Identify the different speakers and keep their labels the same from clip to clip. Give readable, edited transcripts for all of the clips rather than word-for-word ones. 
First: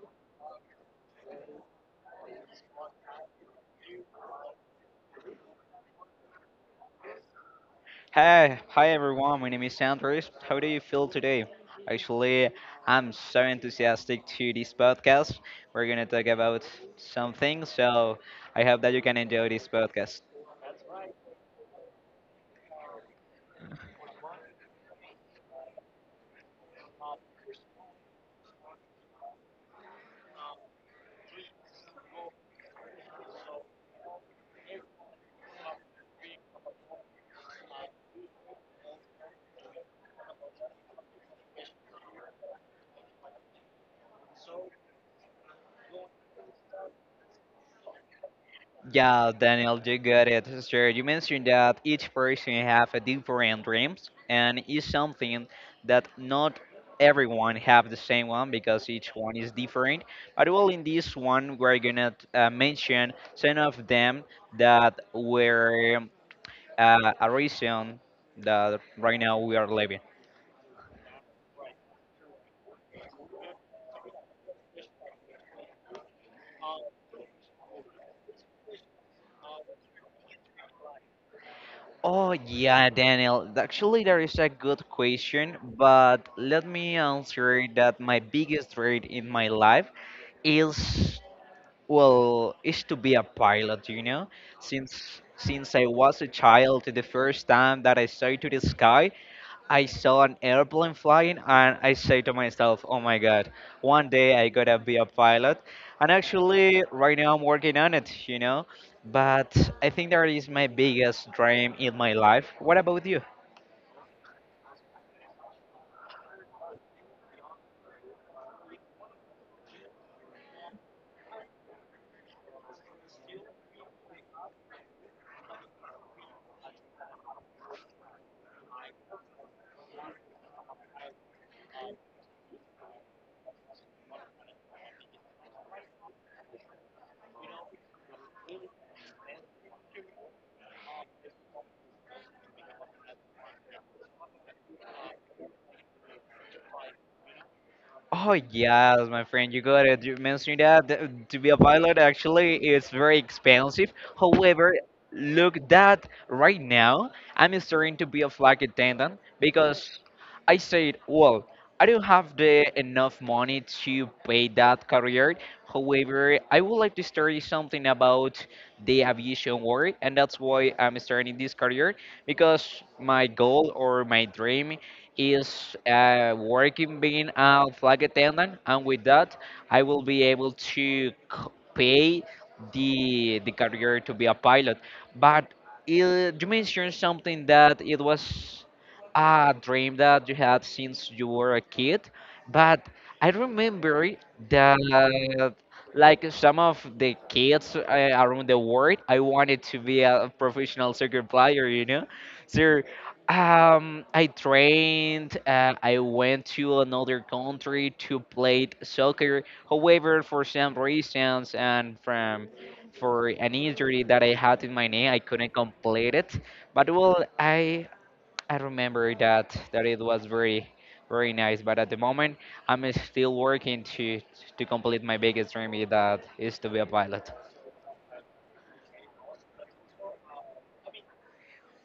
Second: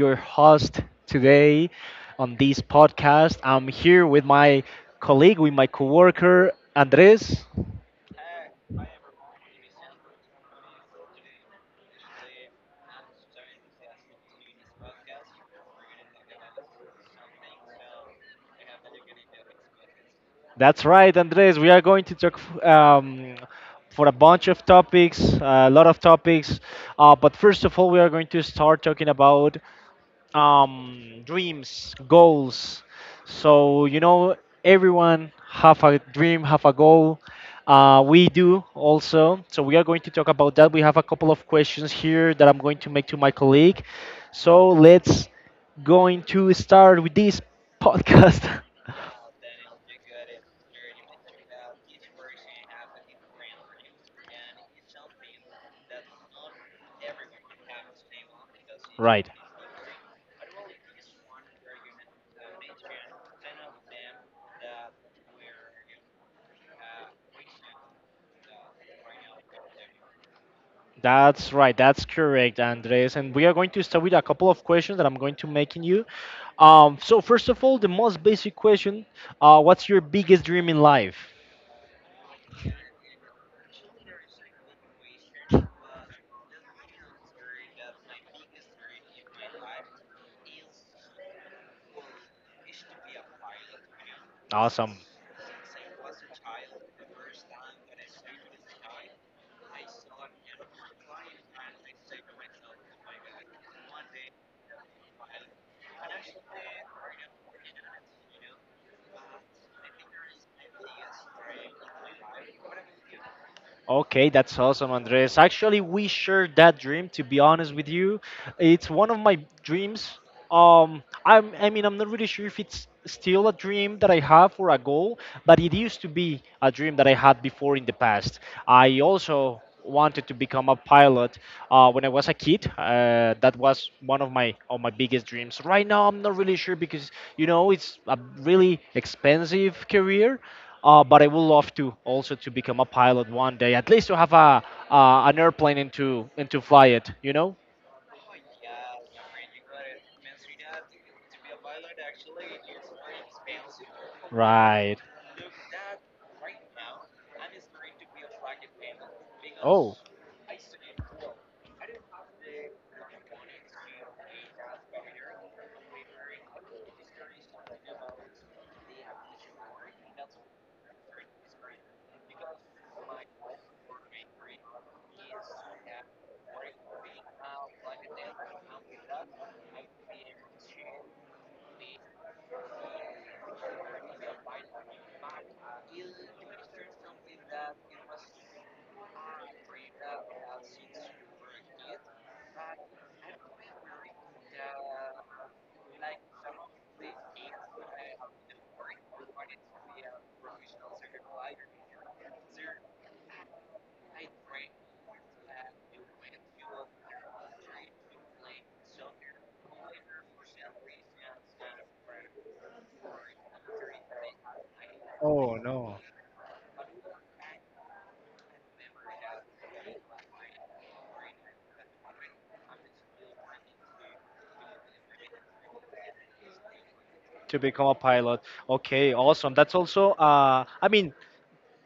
Speaker 1: your host today on this podcast. I'm here with my colleague, with my coworker, Andres.
Speaker 2: Hi, hi everyone. My name is Andres. How do you feel today? Actually, I'm so enthusiastic to this podcast. We're gonna talk about something, so I hope that you can enjoy this podcast.
Speaker 1: That's right, Andres. We are going to talk for a bunch of topics, a lot of topics. But first of all, we are going to start talking about dreams, goals. So you know, everyone have a dream, have a goal. We do also. So we are going to talk about that. We have a couple of questions here that I'm going to make to my colleague. So let's going to start with this podcast.
Speaker 2: Yeah, Daniel, you got it. Sure, you mentioned that each person have a different dreams, and it's something that not everyone have the same one because each
Speaker 1: Right.
Speaker 2: one is different. But well, in this one, we're gonna mention some of them that were a reason that right now we are living?
Speaker 1: That's right. That's correct, Andres. And we are going to start with a couple of questions that I'm going to make in you. So first of all, the most basic question, what's your biggest dream in life?
Speaker 2: Oh yeah, Daniel. Actually, that is a good question, but let me answer that my biggest dream in my life is well is to be a pilot. You know,
Speaker 1: Awesome.
Speaker 2: since I was a child, the first time that I saw to the sky, I saw an airplane flying and I say to myself, oh my god, one day I gotta be a pilot. And actually, right now I'm working on it. But I think that is my biggest dream in my life. What about you?
Speaker 1: Okay, that's awesome, Andres. Actually, we share that dream. To be honest with you, it's one of my dreams. I mean, I'm not really sure if it's still a dream that I have or a goal, but it used to be a dream that I had before in the past. I also wanted to become a pilot when I was a kid. That was one of my biggest dreams. Right now, I'm not really sure because you know it's a really expensive career. But I would love to also to become a pilot 1 day, at least to have a an airplane and to fly it. You know?
Speaker 2: Oh yes, my friend, you got it. You mentioned that to be a pilot actually is very expensive. However,
Speaker 1: Right.
Speaker 2: look that right now I'm starting to be a flight attendant
Speaker 1: Oh,
Speaker 2: because I said, well, I don't have the enough money to pay that career. However, I would like to study something about the aviation world, and that's why I'm starting this career because my goal or my dream is working being a flight attendant, and with that, I will be able to pay the career to be a pilot. But you mentioned something that it was a dream that you had since you were a kid, but I remember that like some of the kids around the world, I wanted to be a professional soccer player. So I trained. I went to another country to play soccer. However, for some reasons and from for an injury that I had in my knee, I couldn't
Speaker 1: oh no.
Speaker 2: complete it. But well, I remember that it was very very nice. But at the moment, I'm still working to complete my biggest dream that is to be a pilot.
Speaker 1: To become a pilot. Okay, awesome. That's also, I mean,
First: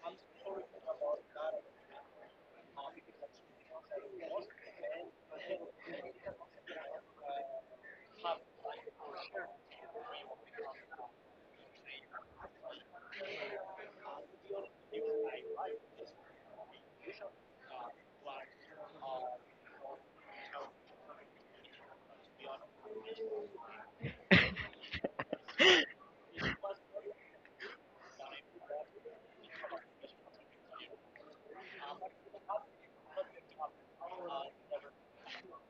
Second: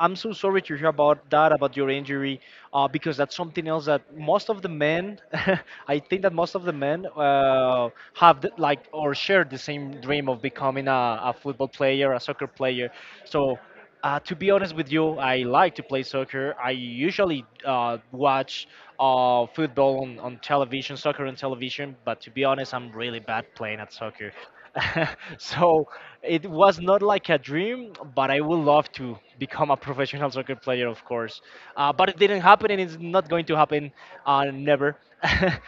Speaker 1: I'm so sorry to hear about that, about your injury, because that's something else that most of the men, I think that most of the men have the, like or share the same dream of becoming a football player, a soccer player. So, to be honest with you, I like to play soccer. I usually watch football on television, soccer on television, but to be honest, I'm really bad playing at soccer. So it was not like a dream, but I would love to become a professional soccer player, of course. But it didn't happen, and it's not going to happen, never.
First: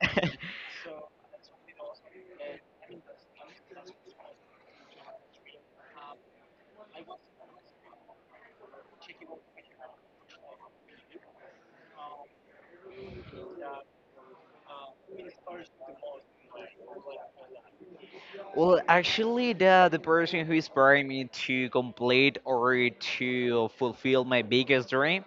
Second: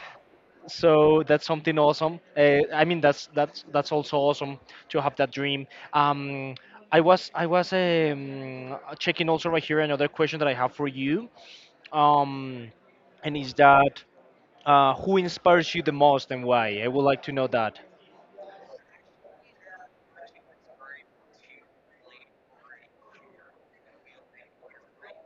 Speaker 1: So that's something awesome. I mean, that's also awesome to have that dream. Um, I was checking also right here another question that I have for you, um, and is that who inspires you the most and why? I would like to know that.
Speaker 2: Well, actually, the person who inspired me to complete or to fulfill my biggest dream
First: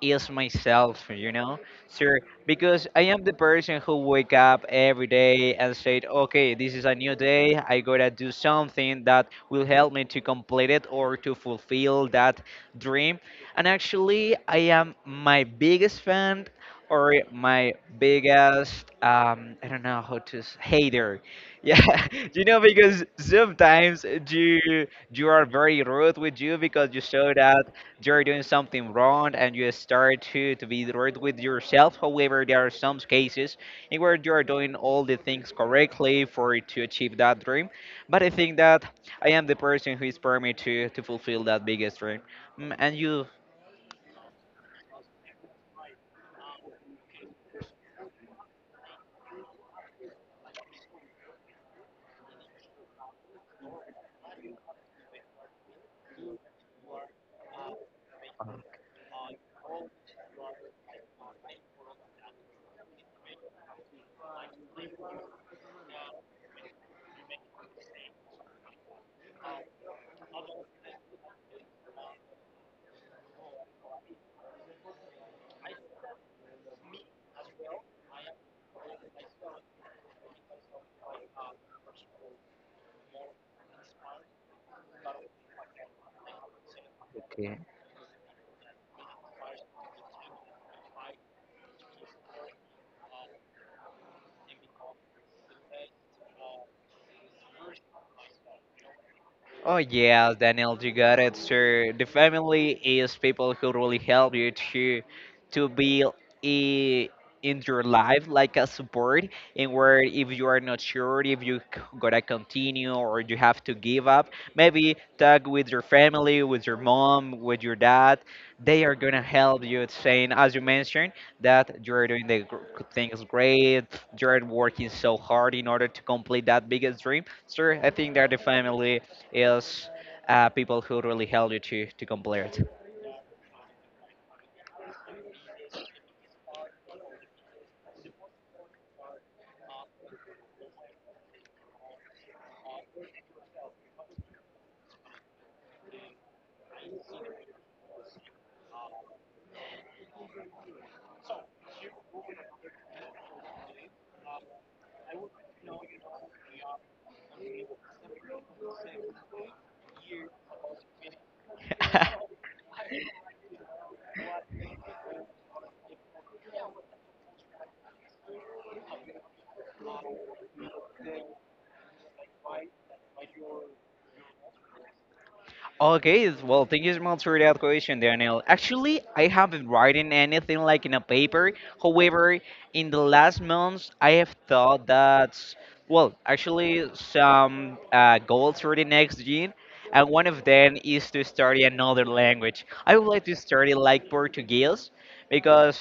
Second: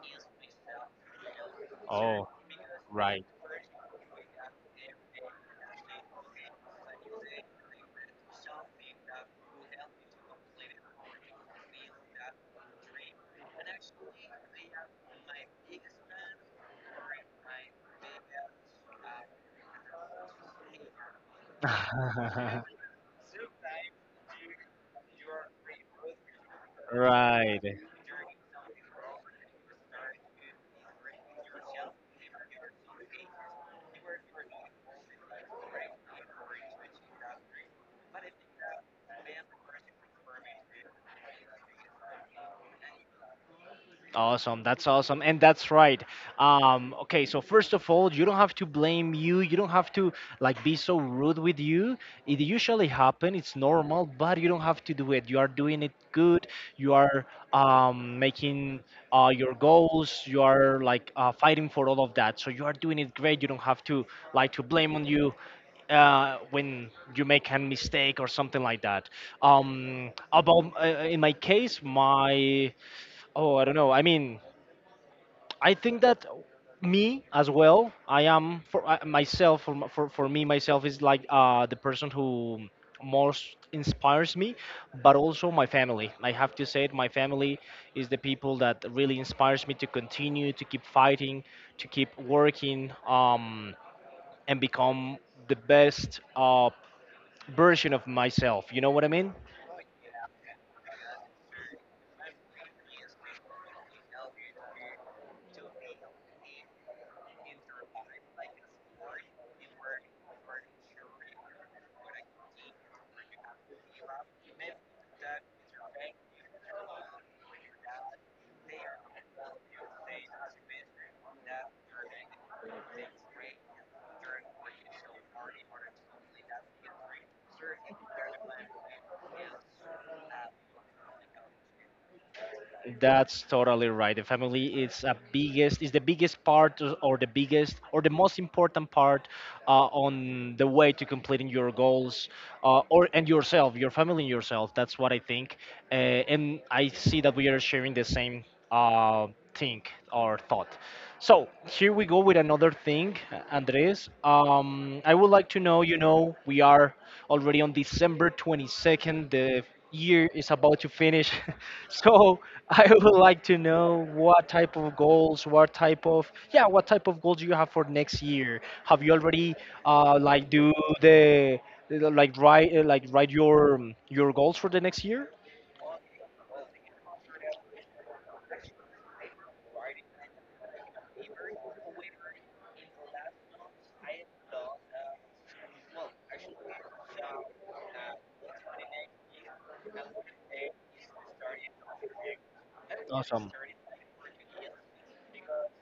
Speaker 2: is myself, sir,
Speaker 1: Oh,
Speaker 2: because I am
Speaker 1: right.
Speaker 2: the person who wake up every day and said, okay, this is a new day. I gotta do something that will help me to complete it or to fulfill that dream. And actually, I am my biggest fan or my biggest I don't know how to hater. Yeah, you know because sometimes you are very rude with you because you saw
Speaker 1: Right.
Speaker 2: that you're doing something wrong and you start to be direct with yourself. However, there are some cases in where you are doing all the things correctly for it to achieve that dream. But I think that I am the person who is permitted to fulfill that biggest dream. Mm. And you?
Speaker 1: Awesome. That's awesome. And that's right. Okay, so first of all, you don't have to blame you. You don't have to like be so rude with you. It usually happen. It's normal, but you don't have to do it. You are doing it good. You are making your goals. You are like fighting for all of that. So you are doing it great. You don't have to like to blame on you when you make a mistake or something like that. About In my case, my Oh, I don't know. I mean, I think that me as well. I am for I, myself. For, m- For me myself is like the person who most inspires me, but also my family. I have to say it. My
Speaker 2: Okay.
Speaker 1: family is the people that really inspires me to continue to keep fighting, to keep working, and become the best version of myself. You know what I mean?
Speaker 2: Oh yeah, Daniel, you got it, sir. The family is people who really help you to be i- in your life like a support, and where, if you are not sure if you gotta continue or you have to give up, maybe talk with your family, with your mom, with your dad, they are gonna help you, saying, as you mentioned, that you're doing the things great, you're working so hard in order to complete that biggest dream, sir. I think that the family is people who really help you to complete.
Speaker 1: That's totally right. The family is a biggest is the biggest part or the biggest or the most important part on the way to completing your goals or and yourself, your family and yourself. That's what I think. Uh, and I see that we are sharing the same uh, thing or thought. So here we go with another thing, Andres. I would like to know. You know, we are already on December 22nd. The year is about to finish. So I would like to know what type of goals, what type of goals you have for next year. Have you already like do the the- like write your goals for the next year?
Speaker 2: Okay, well, thank you so much for that question, Daniel. Actually, I haven't written anything like in a paper. However, in the last months, I have thought that, well, actually, some goals for the next year, and one of them is to study another language. I would like to
Speaker 1: Awesome.
Speaker 2: study like Portuguese because,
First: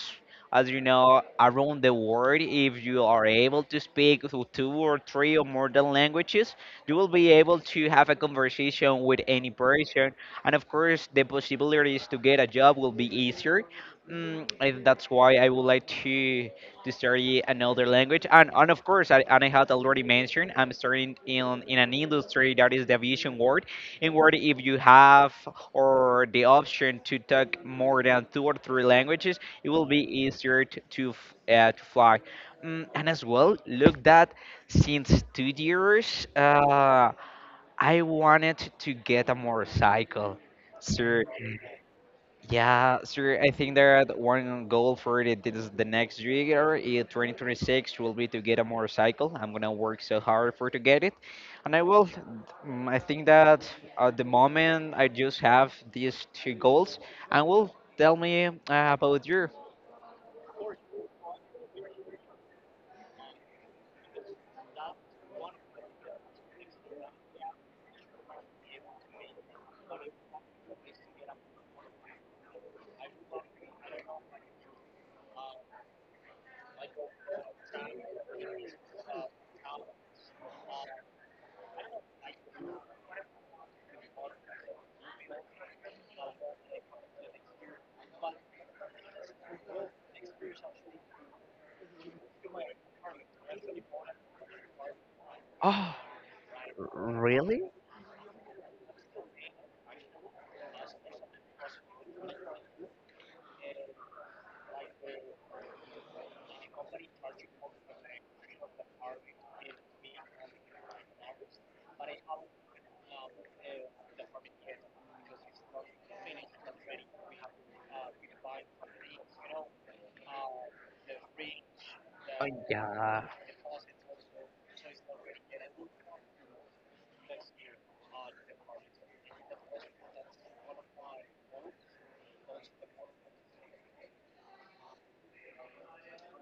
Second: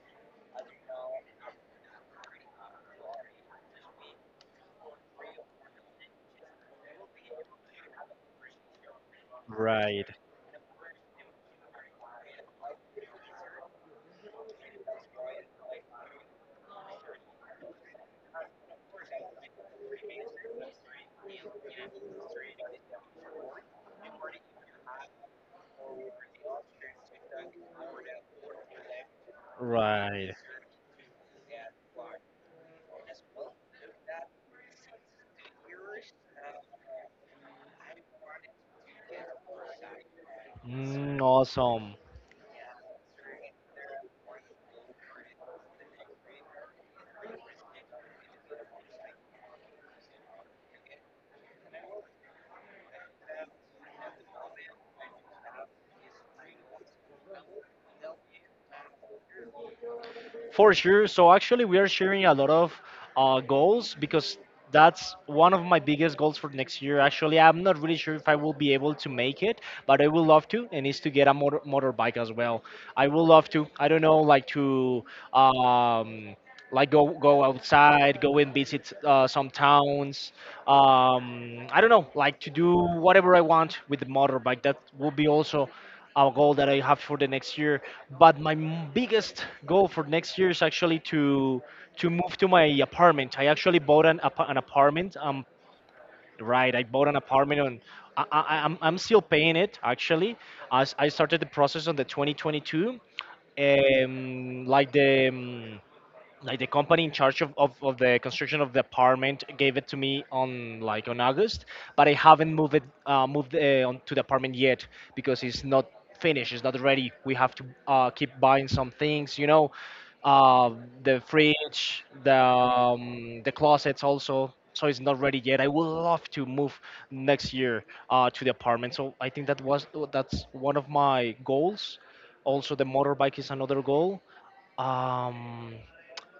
Speaker 2: as you know, around the world, if you are able to speak two or three or more than languages, you will be able to have a conversation with any
Speaker 1: Right.
Speaker 2: person, and of course, the possibilities to get a job will be easier. And that's why I would like to study another language, and of course, and I had already mentioned, I'm studying in an industry that is the aviation world, in where if you have or the option to talk more than two or three languages, it will be
Speaker 1: Right.
Speaker 2: easier to to fly. And as well, look that since 2 years, I wanted to get a motorcycle.
Speaker 1: Mm,
Speaker 2: So
Speaker 1: awesome.
Speaker 2: yeah, so I think that one goal for it is the next year, 2026, will be to get a motorcycle. I'm gonna work so hard for to get it, and I will. I think that at the moment I just have these two goals, and will tell me about your.
Speaker 1: For sure. So actually, we are sharing a lot of goals because that's one of my biggest goals for next year. Actually, I'm not really sure if I will be able to make it, but I would love to, and is to get a motorbike as well. I would love to. I don't know, like to um, like go outside, go and visit some towns. I don't know, like to do whatever I want with the motorbike. That will be also a goal that I have for the next year. But my biggest goal for next year is actually to move to my apartment. I actually bought an an apartment.
Speaker 2: Oh.
Speaker 1: Right, I bought an
Speaker 2: Really?
Speaker 1: apartment on. I'm still paying it actually. As I started the process on the 2022, um, like the um, like the company in charge of the construction of the apartment gave it to me on August, but I haven't moved on to the apartment yet because it's not finished, it's not ready. We have to keep buying some things, you know, uh, the fridge,
Speaker 2: Oh, yeah.
Speaker 1: the closets also. So it's not ready yet. I would love to move next year to the apartment. So I think that's one of my goals. Also, the motorbike is another goal. um,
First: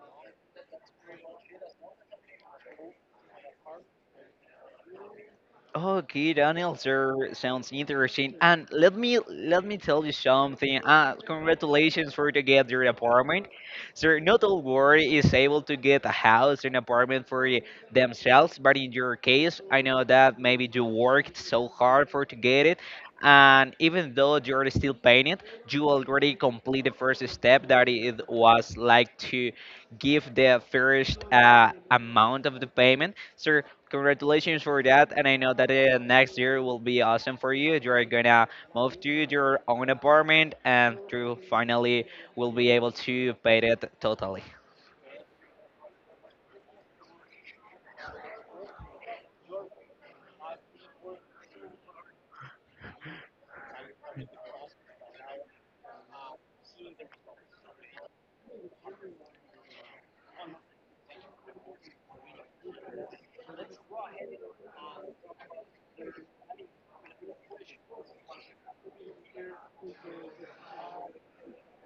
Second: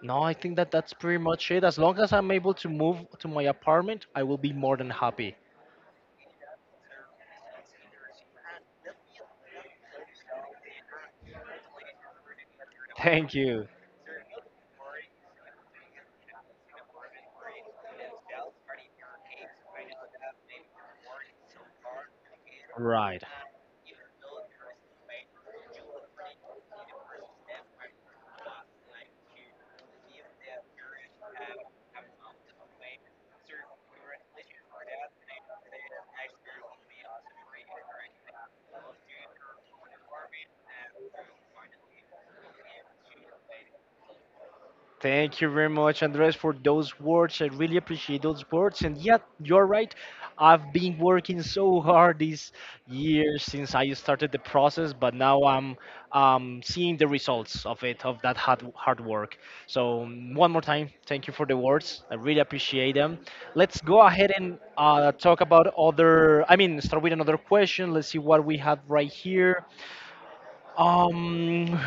Speaker 1: no, I think that that's pretty much it. As long as I'm able to move to my apartment, I will be more than happy.
Speaker 2: Okay, Daniel, sir. Sounds interesting. And let me tell you something. Congratulations for to get your
Speaker 1: Thank
Speaker 2: apartment.
Speaker 1: you.
Speaker 2: Sir, not all world is able to get a house and apartment for themselves, but in your case, I know that maybe you worked so hard for to get it.
Speaker 1: Right.
Speaker 2: And even though you're still paying it, you already complete the first step that it was like to give the first amount of the payment. So congratulations for that, and I know that next year will be awesome for you. You're gonna move to your own apartment, and you finally will be able to pay it totally.
Speaker 1: Thank you very much, Andres, for those words. I really appreciate those words. And yeah, you're right. I've been working so hard these years since I started the process, but now I'm seeing the results of it, of that hard work. So, mm, one more time, thank you for the words. I really appreciate them. Let's go ahead and talk about other, I mean, start with another question. Let's see what we have right here. Um.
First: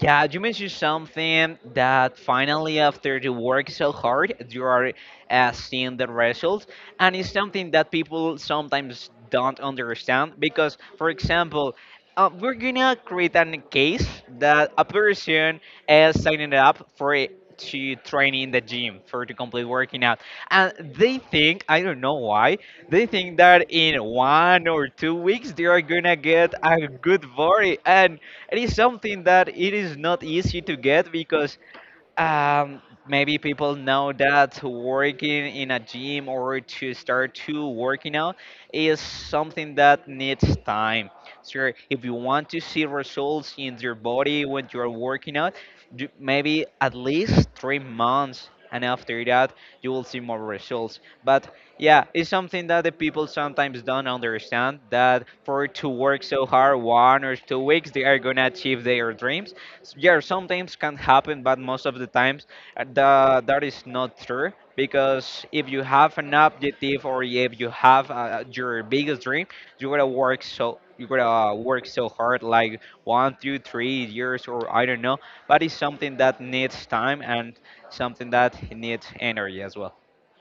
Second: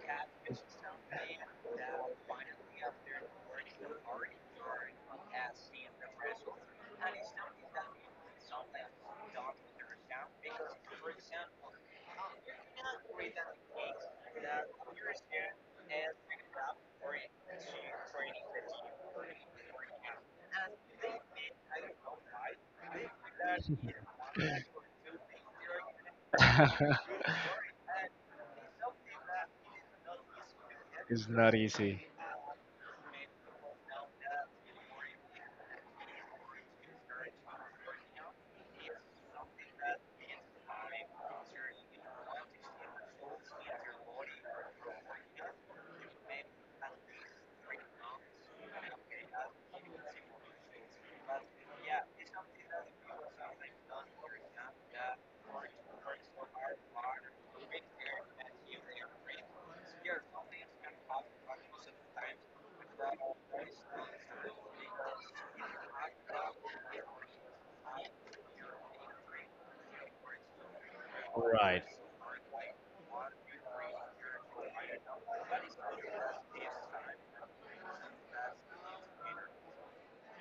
Speaker 2: Yeah, you mentioned something that finally, after you work so hard, you are seeing the results, and it's something that people sometimes don't understand because, for example, we're gonna create a case that a person is signing up for it to train in the gym for to complete working out, and they think, I don't know why, they think that in 1 or 2 weeks they are gonna get a good body, and it is something that it is not easy to get
Speaker 1: It's not
Speaker 2: because
Speaker 1: easy.
Speaker 2: um, maybe people know that working in a gym or to start to working out is something that needs time. Sure, if you want to see results in your body when you are working out, maybe at least 3 months, and after that you will see more results. But yeah, it's something that the people sometimes don't understand that for to work so hard 1 or 2 weeks they are gonna achieve their dreams, yeah, sometimes can happen, but most of the times that is not true because if you have an objective or if you have your biggest dream, you gotta
Speaker 1: Right.
Speaker 2: work so hard, like one, two, 3 years or I don't know. But it's something that needs time and something that needs energy as well.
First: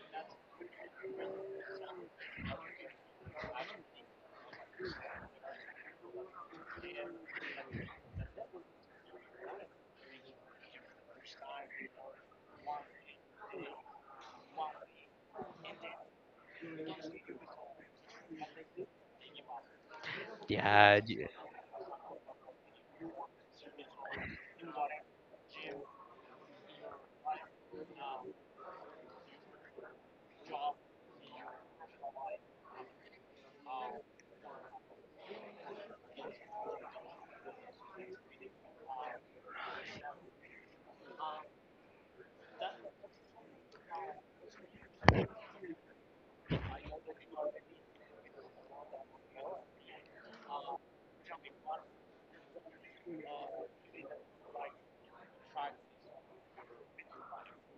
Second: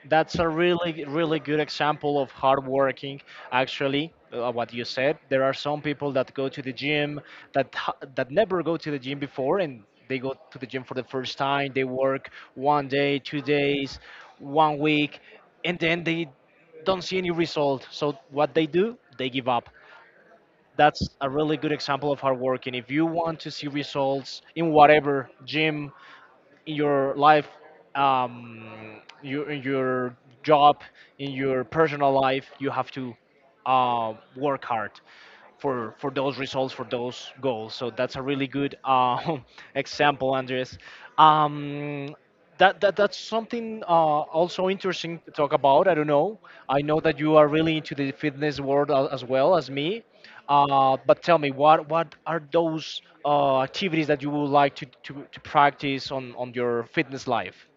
Speaker 1: That's a really, really good example of hard working. Actually, what you said, there are some people that go to the gym that that never go to the gym before, and they go to the gym for the first time. They work 1 day, 2 days, 1 week, and then they don't see any result. So what they do, they give up.
Speaker 2: Yeah,
Speaker 1: That's a really good example of hard working. If you want to see results in whatever gym, in your life, in your job, in your personal life, you have to work hard for those results, for those goals. So that's a really good example, Andres. Um, that that's something also interesting to talk about. I don't know. I know that you are really into the fitness world as well as me. But tell me, what are those activities that you would like to practice on your fitness life?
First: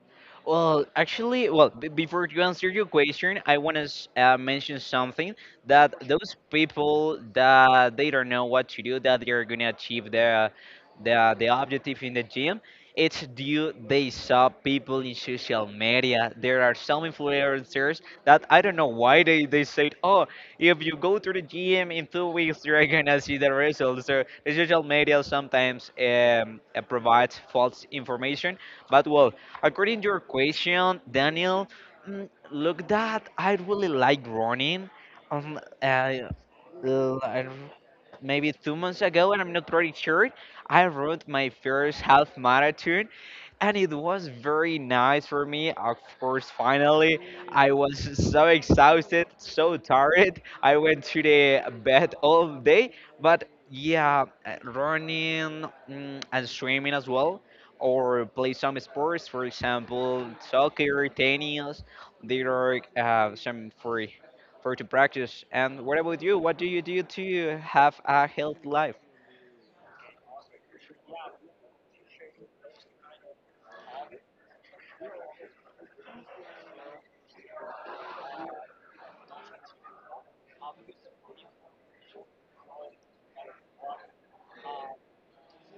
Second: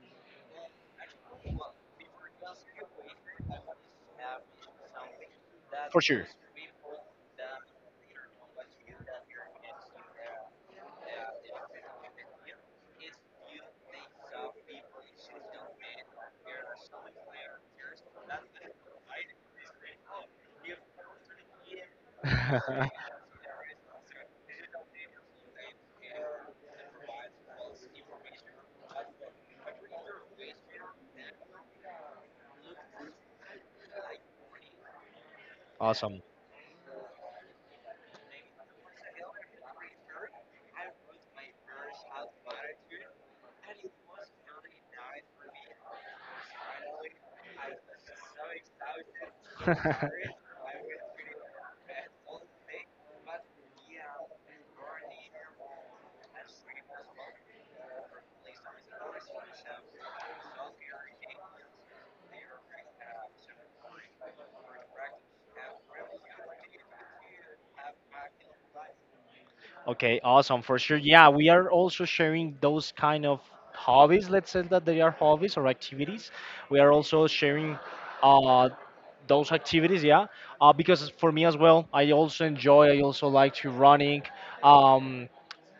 Speaker 2: well, actually, well, before you answer your question, I want to mention something that
Speaker 1: For sure.
Speaker 2: those people that they don't know what to do, that they're gonna achieve the objective in the gym, it's due they saw people in social media. There are some influencers that I don't know why they said, oh, if you go to the gym in 2 weeks, you're gonna see the results. So the social media sometimes provides false information, but well, according to your question, Daniel, look that I really like running. Um, uh,
Speaker 1: Awesome.
Speaker 2: l- I r- maybe 2 months ago, and I'm not pretty sure, I wrote my first half marathon, and it was very nice for me. Of course, finally, I was so exhausted, so tired. I went to the bed all day, but yeah, running and swimming as well, or play some sports, for example, soccer, tennis. There are some for to practice. And what about you? What do you do to have a healthy life?
Speaker 1: Okay, awesome for sure. Yeah, we are also sharing those kind of hobbies. Let's say that they are hobbies or activities. We are also sharing uh, those activities. Yeah, because for me as well, I also enjoy. I also like to running. Um,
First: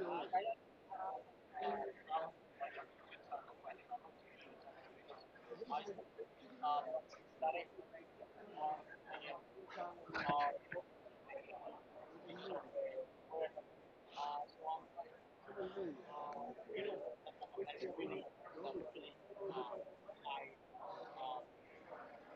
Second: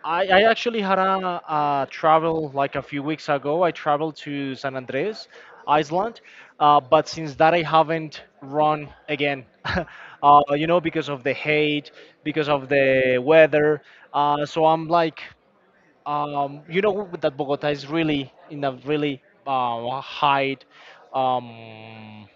Speaker 1: I actually had a travel like a few weeks ago. I traveled to San Andres, Iceland, but since that I haven't run again. You know, because of the hate, because of the weather. So I'm like, you know, that Bogota is really in a really high um,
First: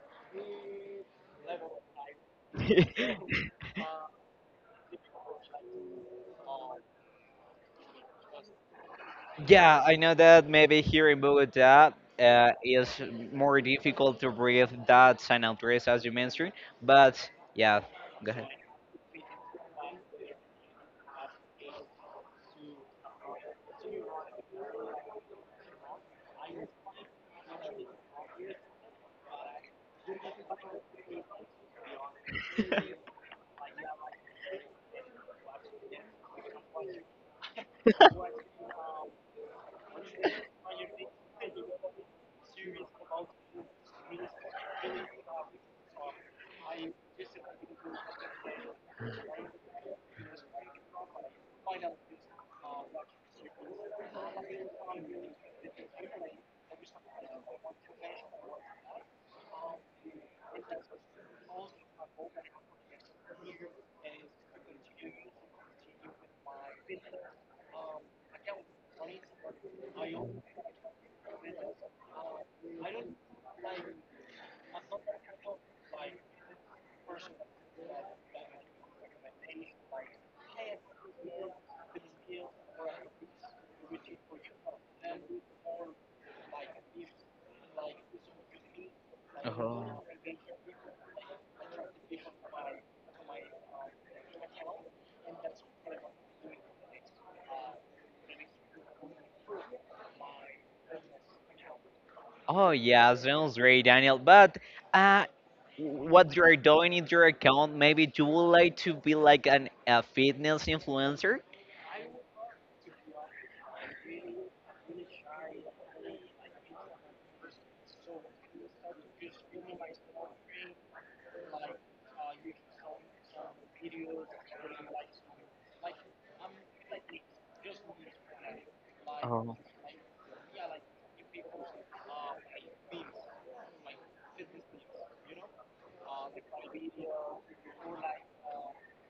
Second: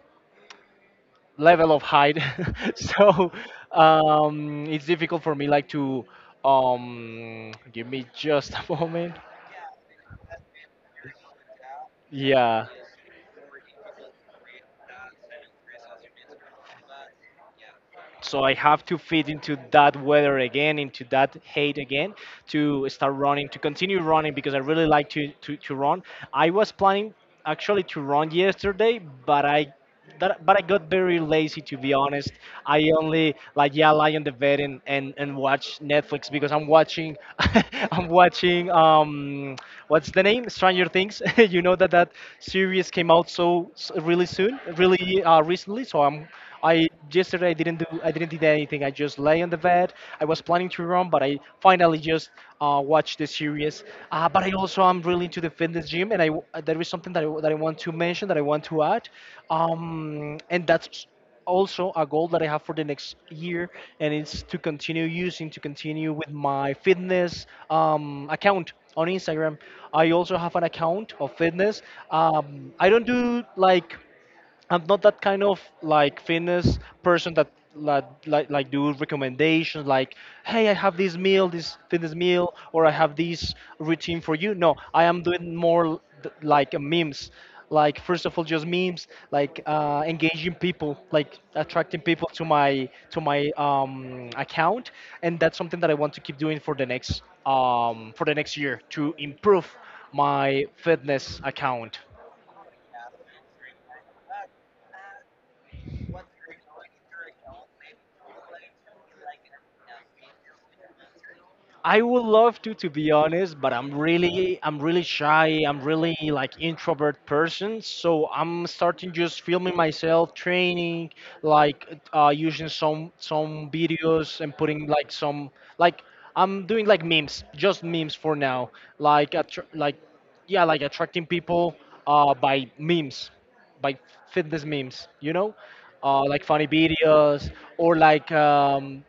Speaker 1: level of height so it's difficult for me like to give me just a moment.
Speaker 2: Yeah, I know that maybe here in Bogota.
Speaker 1: Yeah,
Speaker 2: It's more difficult to breathe that San Andres as you mentioned, but yeah, go
Speaker 1: so
Speaker 2: ahead.
Speaker 1: I have to fit into that weather again, into that hate again, to start running, to continue running because I really like to run. I was planning actually to run yesterday, but but I got very lazy to be honest. I only like yeah lie on the bed and watch Netflix because I'm watching I'm watching what's the name Stranger Things. You know that that series came out so really soon, really recently. So I'm I yesterday I didn't did anything. I just lay on the bed. I was planning to run, but I finally just watched the series. But I also am really into the fitness gym, and there is something that I want to mention, that I want to add, and that's also a goal that I have for the next year, and it's to continue to continue with my fitness account on Instagram. I also have an account of fitness. I don't do like I'm not that kind of like fitness person that like do recommendations like, hey, I have this meal, this fitness meal, or I have this routine for you. No, I am doing more like a memes. Like, first of all, just memes, like
Speaker 2: Oh.
Speaker 1: engaging people, like attracting people to my account. And that's something that I want to keep doing for the next year, to improve my fitness account.
Speaker 2: Oh yeah, sounds great, Daniel. But uh, what you're doing in your account, maybe you would like to be like a fitness influencer?
Speaker 1: I would love to be honest, but I'm really shy. I'm really like introvert person. So I'm starting just filming myself, training, like using some videos and putting like some like. I'm doing like memes, just memes for now. Like like, yeah, like attracting people by memes, by fitness memes. You know, like funny videos or like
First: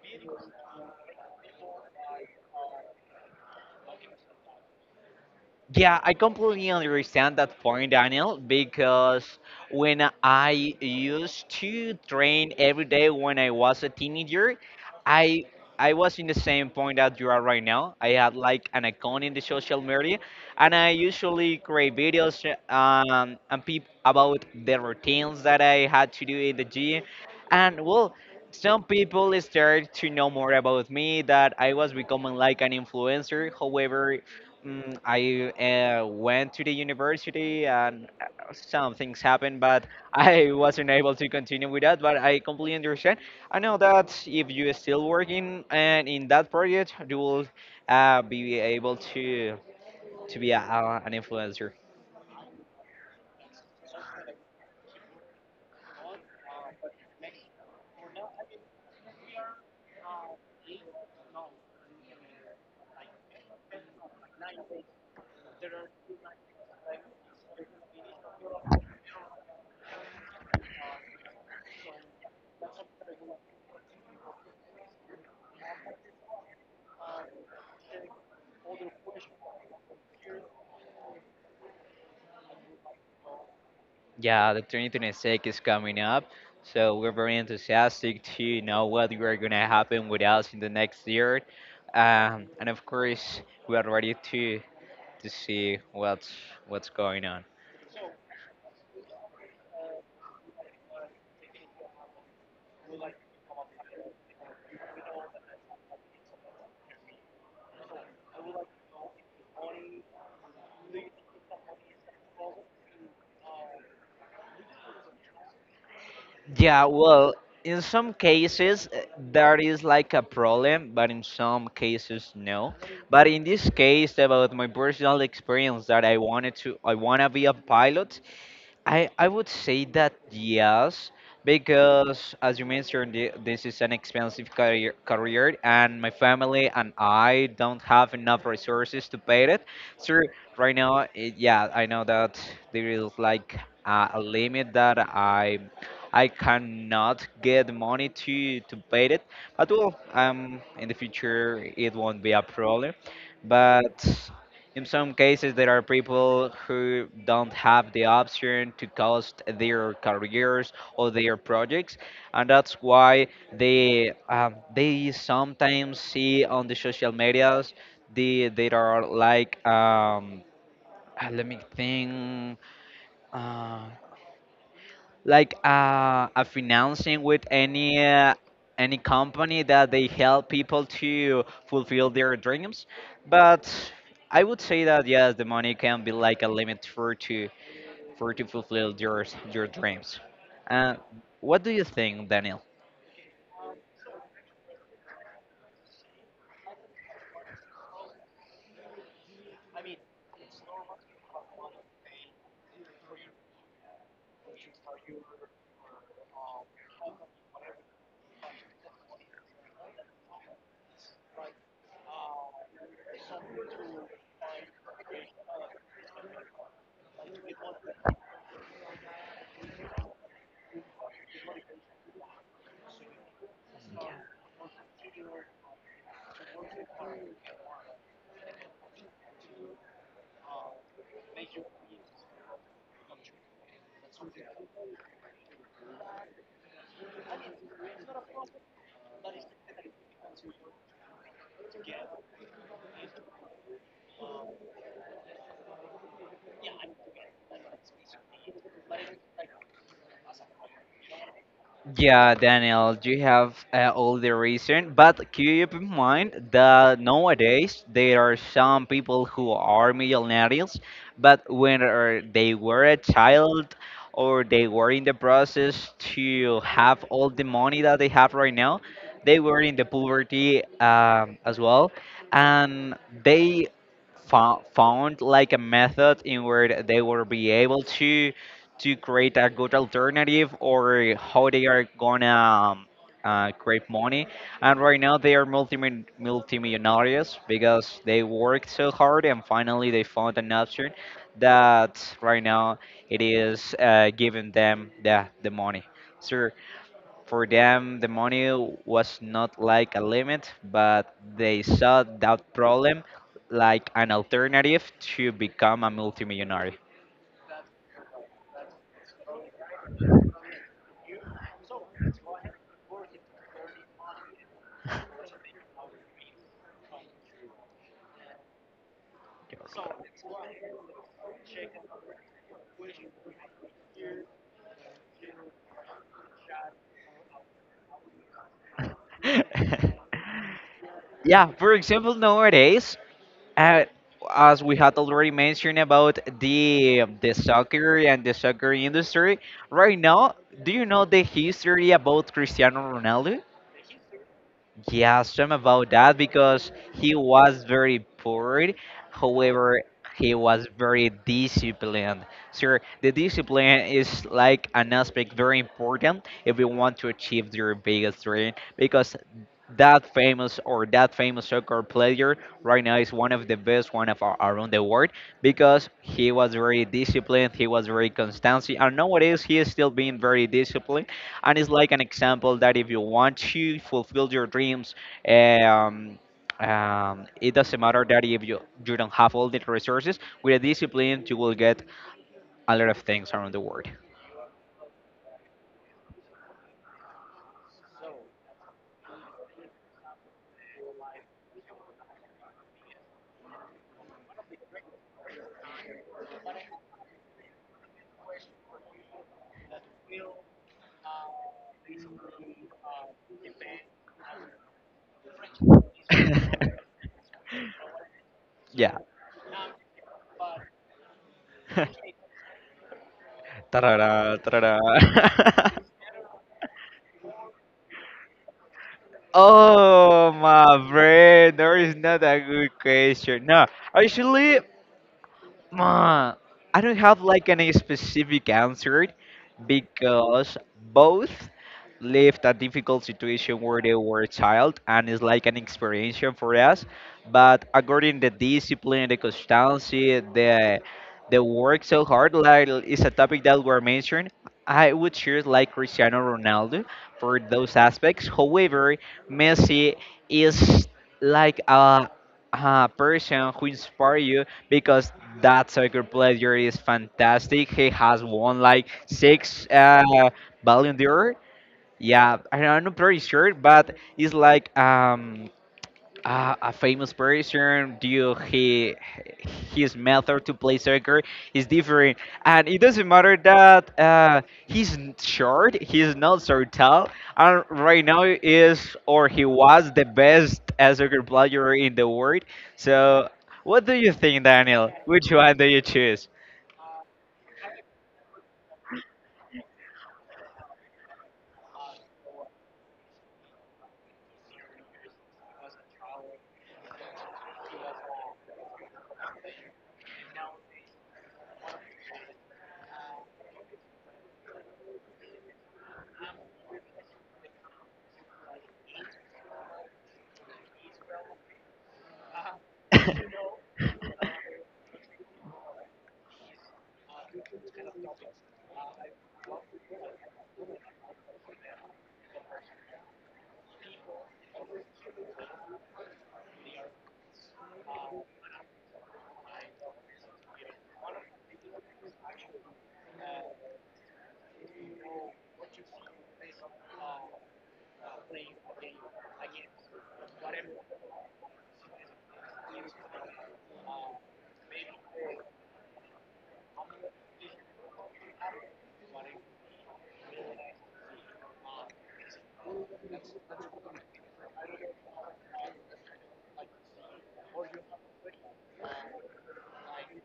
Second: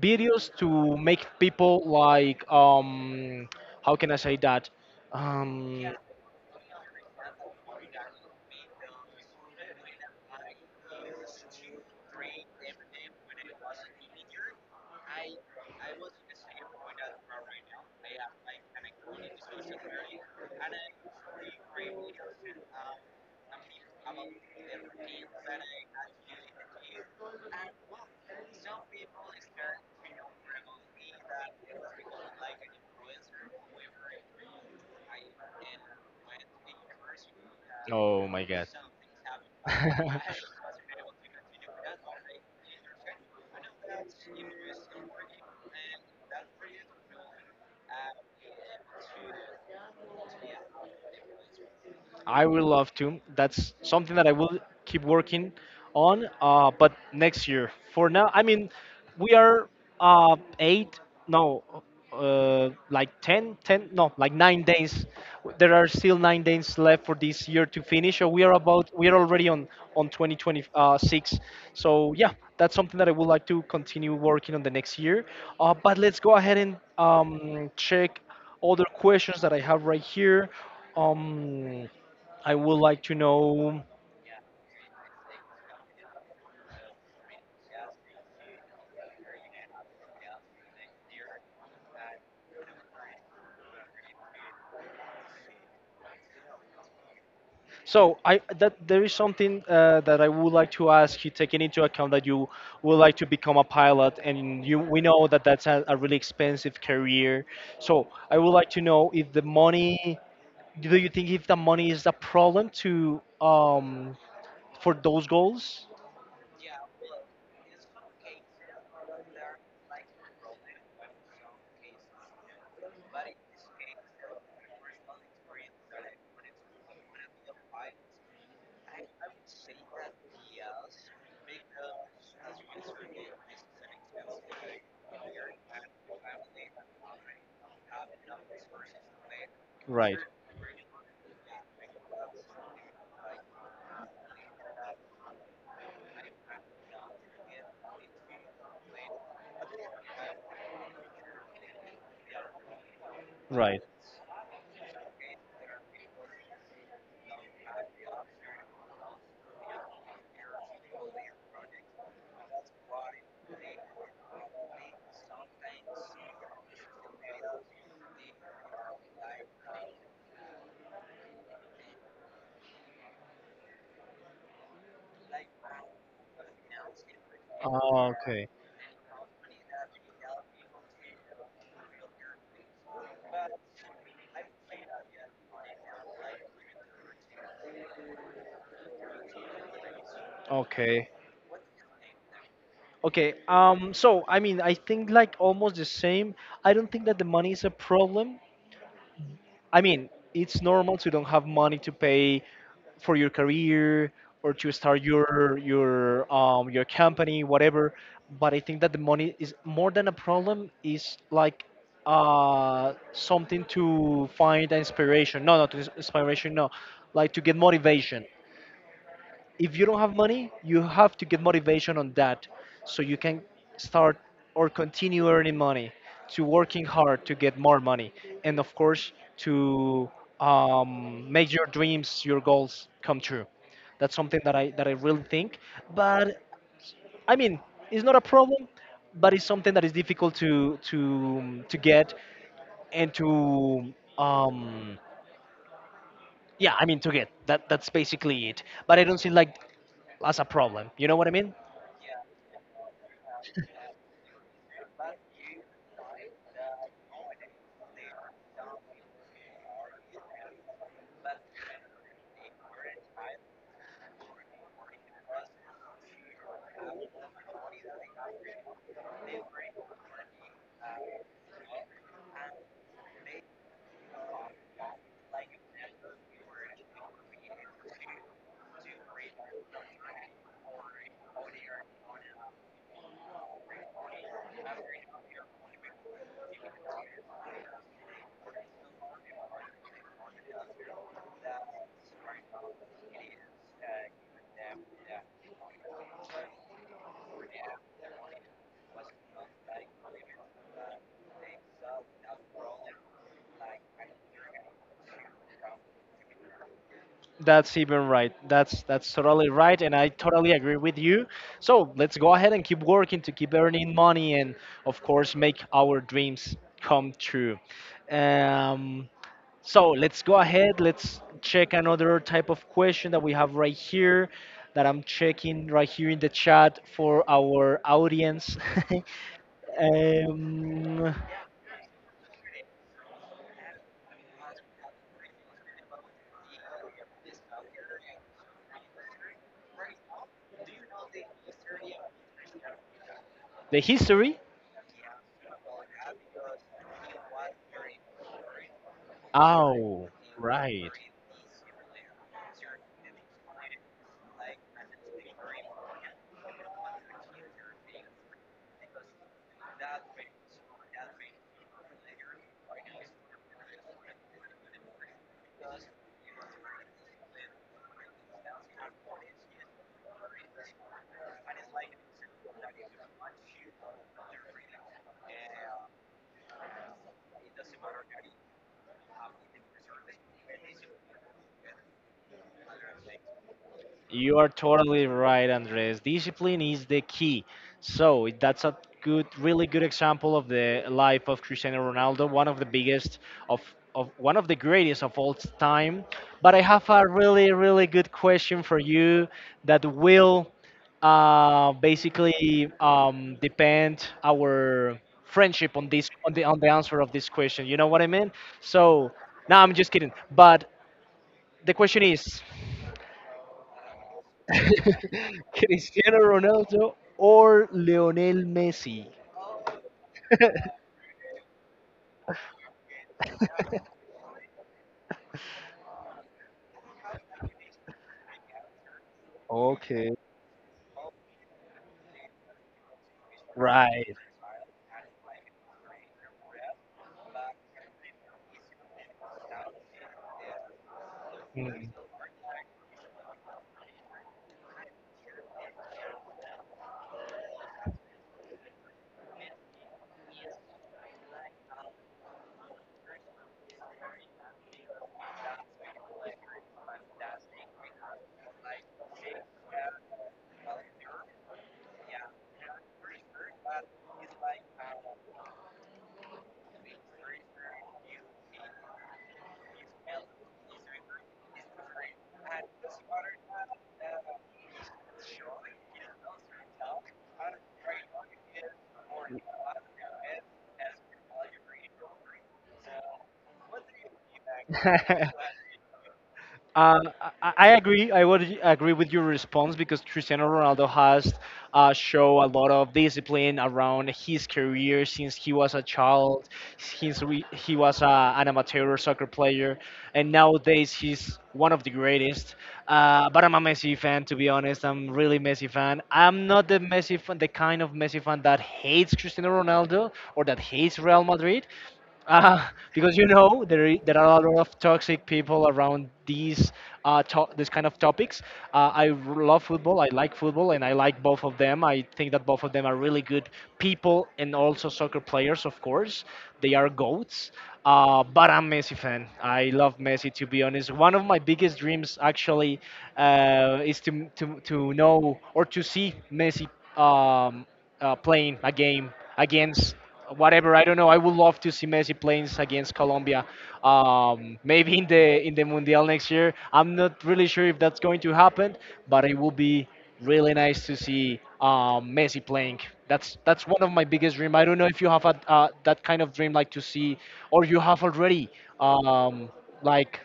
Speaker 1: videos to make people like, how can I say that, um
Speaker 2: Yeah, I completely understand that point, Daniel, because when I used to train every day when I was a teenager, I I was in the same point that you are right now. I had like an account in the social media, and I usually create videos and peep about the routines that I had to do in the gym. And well, some people start to know more about me that I was becoming like an influencer. However, I went to the university and
Speaker 1: oh my
Speaker 2: uh,
Speaker 1: god.
Speaker 2: some things happened, but I wasn't able to continue with that. But I completely understand. I know that if you are still working and in that project, you will be able to be an influencer.
Speaker 1: I would love to. That's something that I will keep working on. But next year, for now, I mean, we are eight, no, like 10, 10. No, like nine nine days. There are still 9 days left for this year to finish. So we are already on 2026. So yeah, that's something that I would like to continue working on the next year. But let's go ahead and check other questions that I have right here. Um, I would like to know.
Speaker 2: Yeah, the 2026 is coming up, so we're very enthusiastic to know what are gonna happen with us in the next year, and of course we are ready to. To see what's going on.
Speaker 1: So I that there is something that I would like to ask you, taking into account that you would like to become a pilot, and you we know that that's a really expensive career. So I would like to know if the money, do you think if the money is a problem to for those goals?
Speaker 2: Yeah, well, in some cases that is like a problem, but in some cases no. But in this case, about my personal experience that I wanna be a pilot, I would say that yes, because as you mentioned, this is an expensive career, and my family and I don't have enough resources to pay it.
Speaker 1: Right,
Speaker 2: So right now, yeah, I know that there is like a limit that I cannot get money to pay it. But well, in the future it won't be a problem.
Speaker 1: right.
Speaker 2: But in some cases, there are people who don't have the option to cost their careers or their projects, and that's why they sometimes see on the social medias there are like let me think. Uh, like a financing with
Speaker 1: Ah, okay,
Speaker 2: any company that they help people to fulfill their dreams, but I would say that yes, the money can be like a limit for to fulfill your dreams. uh,
Speaker 1: okay.
Speaker 2: what do you think, Daniel?
Speaker 1: Okay, so I mean, I think like almost the same. I don't think that the money is a problem. I mean, it's normal to don't have money to pay for your career or to start your your company, whatever. But I think that the money is more than a problem. Is like something to find inspiration. No, not inspiration. No, like to get motivation. If you don't have money, you have to get motivation on that, so you can start or continue earning money, to working hard to get more money, and of course to, make your dreams, your goals, come true. That's something that I really think. But I mean, it's not a problem, but it's something that is difficult to to get and to, um yeah, I mean, to get that. That's basically it. But I don't see like as a problem, you know what I mean?
Speaker 2: Yeah, Daniel, you have all the reason, but keep in mind that nowadays there are some people who are millionaires, but when they were a child or they were in the process to have all the money that they have right now, they were in the poverty as well, and they found like a method in where they will be able to create a good alternative or how they are gonna create money. And right now they are multimillionaires because they worked so hard and finally they found an option that right now it is giving them the money. So for them, the money was not like a limit, but they saw that problem like an alternative to become a multimillionaire.
Speaker 1: That's even right. That's totally right, and I totally agree with you. So let's go ahead and keep working to keep earning money, and of course, make our dreams come true. Um, so let's go ahead. Let's check another type of question that we have right here, that I'm checking right here in the chat for our audience. um,
Speaker 2: Yeah, for example, nowadays, uh, as we had already mentioned about the soccer and the soccer industry, right now, do you know the history about Cristiano Ronaldo?
Speaker 1: the history.
Speaker 2: Yeah, I'm about that because he was very bored. However,
Speaker 1: Oh,
Speaker 2: he was
Speaker 1: right.
Speaker 2: very disciplined. Sir, the discipline is like an aspect very important if you want to achieve your biggest dream, because that famous soccer player right now is one of the best, one of our, around the world, because he was very disciplined, he was very constant, and nowadays he is still being very disciplined, and it's like an example that if you want to fulfill your dreams, um, it doesn't matter that if you, you don't have all the resources, with a discipline you will get a lot of things around the world.
Speaker 1: You are totally right, Andres. Discipline is the key. So that's a good, really good example of the life of Cristiano Ronaldo, one of the biggest of, of one of the greatest of all time. But I have a really, really good question for you that will basically depend our friendship on this on the answer of this question. You know what I mean?
Speaker 2: yeah
Speaker 1: So no, I'm just kidding. But the question is.
Speaker 2: Ta-ra-ra, ta-ra-ra.
Speaker 1: Cristiano Ronaldo or Lionel Messi.
Speaker 2: Oh, my friend, there is not a good question, no. Actually, Uh, I don't have like any specific answer, because both lived a difficult situation where they
Speaker 1: Right.
Speaker 2: were a child and it's like an experience for us. But according the discipline, the constancy, the work
Speaker 1: Mm.
Speaker 2: so hard, like is a topic that were mentioned. I would choose like Cristiano Ronaldo for those aspects. However, Messi is like a person who inspires you, because that soccer player is fantastic. He has won like six Ballon d'Or. Yeah, I'm not pretty sure, but it's like a famous person, due he his method to play soccer is different, and it doesn't matter that short, he's not so tall, and right now is or he was the best soccer player in the world. So what do you think, Daniel? Which one do you choose?
Speaker 1: Uh, I agree. I would agree with your response because Cristiano Ronaldo has show a lot of discipline around his career since he was a child. Since we, he was an amateur soccer player, and nowadays he's one of the greatest. But I'm a Messi fan, to be honest. I'm really Messi fan. I'm not the Messi fan, the kind of Messi fan that hates Cristiano Ronaldo or that hates Real Madrid. Uh, because you know there are a lot of toxic people around these this kind of topics. Love football. I like football, and I like both of them. I think that both of them are really good people, and also soccer players, of course. They are goats. But I'm Messi fan. I love Messi. To be honest, one of my biggest dreams actually is to know or to see Messi, um, playing a game against whatever. I don't know. I would love to see Messi playing against Colombia. Maybe in the Mundial next year. I'm not really sure if that's going to happen, but it will be really nice to see, Messi playing. That's one of my biggest dream. I don't know if you have a, that kind of dream, like to see, or you have already um, like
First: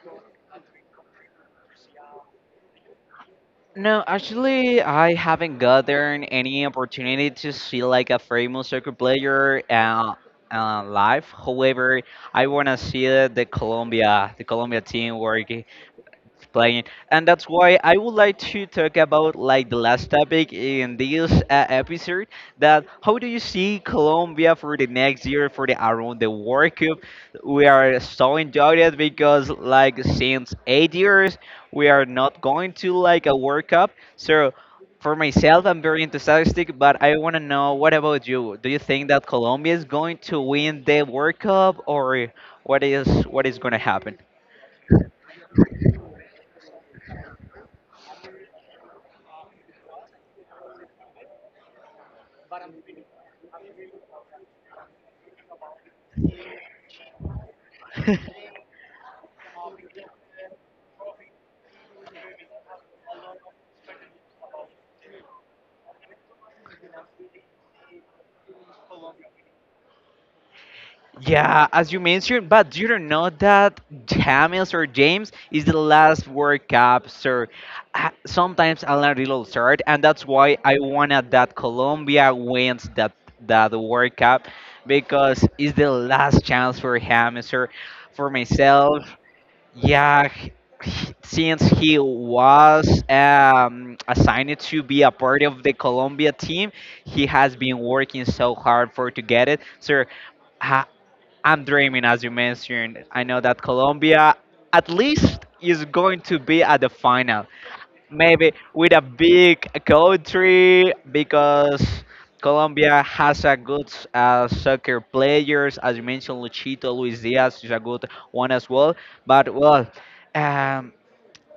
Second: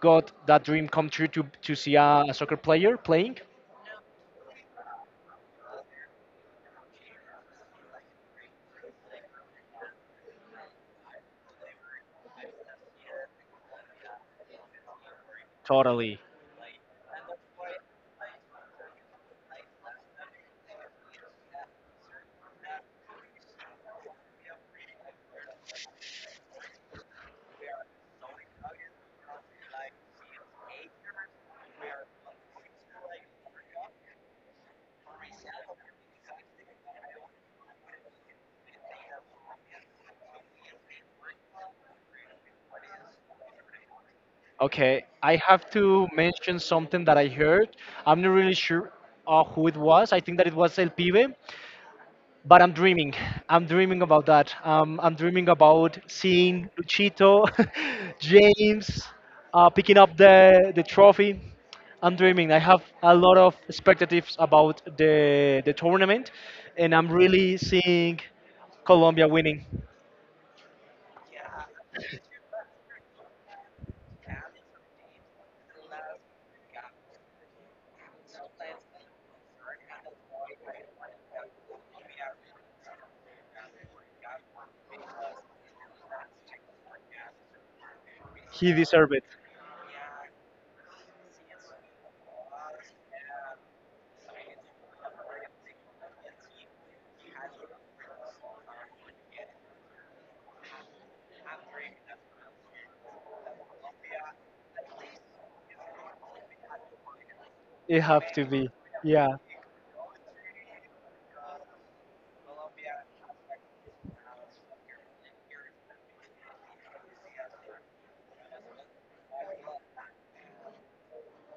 Speaker 1: got that dream come true to see a soccer player playing.
Speaker 2: No, actually, I haven't gotten any opportunity to see like a famous soccer player live. However, I wanna see the Colombia team work.
Speaker 1: Totally.
Speaker 2: Playing, and that's why I would like to talk about like the last topic in this episode. That how do you see Colombia for the next year for the around the World Cup? We are so enjoyed it because like since 8 years we are not going to like a World Cup. So for myself, I'm very enthusiastic, but I want to know, what about you? Do you think that Colombia is going to win the World Cup, or what is going to happen?
Speaker 1: Okay, I have to mention something that I heard. I'm not really sure who it was. I think that it was El Pibe, but I'm dreaming. I'm dreaming about that. I'm dreaming about seeing Luchito, James, picking up the trophy. I'm dreaming. I have a lot of expectations about the tournament, and I'm really seeing Colombia winning.
Speaker 2: Yeah, as you mentioned, but do you know that James is the last World Cup, so sometimes I'm a little sad, and that's why I wanted that Colombia wins that World Cup, because it's the last chance for him, sir. For
Speaker 1: He
Speaker 2: myself,
Speaker 1: deserved it.
Speaker 2: yeah, since he was assigned to be a part of the Colombia team, he has been working so hard for to get it, sir. uh, I'm dreaming, as you mentioned. I know that Colombia at least is going to be at the final,
Speaker 1: It have to
Speaker 2: maybe
Speaker 1: be.
Speaker 2: with a
Speaker 1: Yeah.
Speaker 2: big country, because Colombia has a good soccer players, as you mentioned, Luchito, Luis Diaz is a good one as well. But well, um,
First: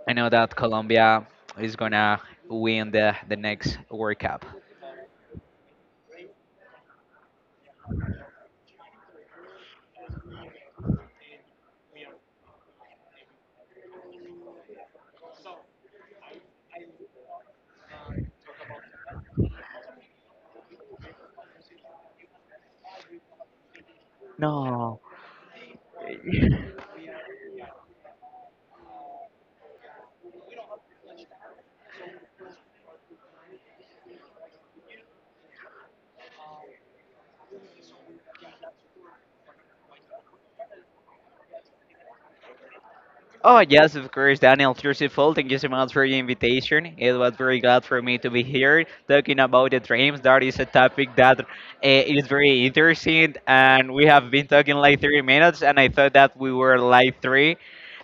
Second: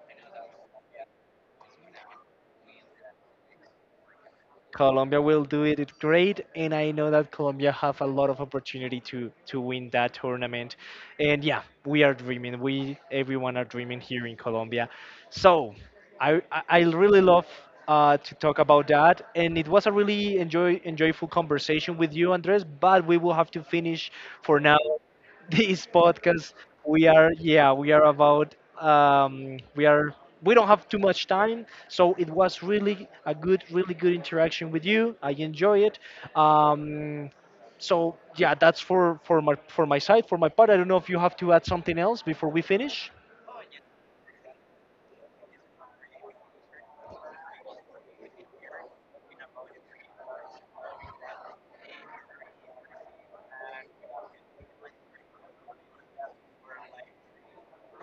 Speaker 2: I know that Colombia is gonna win the next World Cup.
Speaker 1: Colombia will do it great, and I know that Colombia have a lot of opportunity to win that tournament. And yeah, we are dreaming. We everyone are dreaming here in Colombia. So I really love to talk about that, and it was a really enjoyable conversation with you, Andres. But we will have to finish for now.
Speaker 2: No.
Speaker 1: This podcast, we are about, we don't have too much time, so it was really a good, really good interaction with you. I enjoy it. Um, so yeah, that's for for my side, for my part. I don't know if you have to add something else before we finish.
Speaker 2: Oh, yes, of course, Daniel, first of all, thank you so much for the invitation. It was very glad for me to be here talking about the dreams. That is a topic that is very interesting, and we have been talking like 3 minutes, and I thought that we were like three,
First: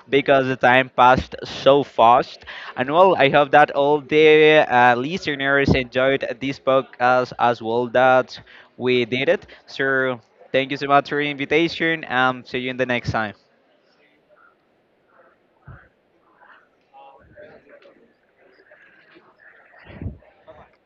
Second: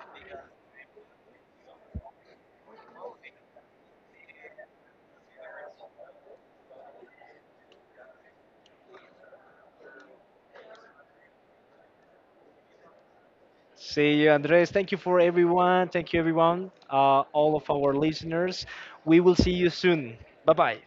Speaker 2: because the time passed so fast. And well, I hope that all the listeners enjoyed this podcast as well that we did it. So, thank you so much for the invitation, and see you in the next time.
Speaker 1: See you, Andres. Thank you for everyone. Thank you, everyone, all of our listeners. We will see you soon. Bye bye.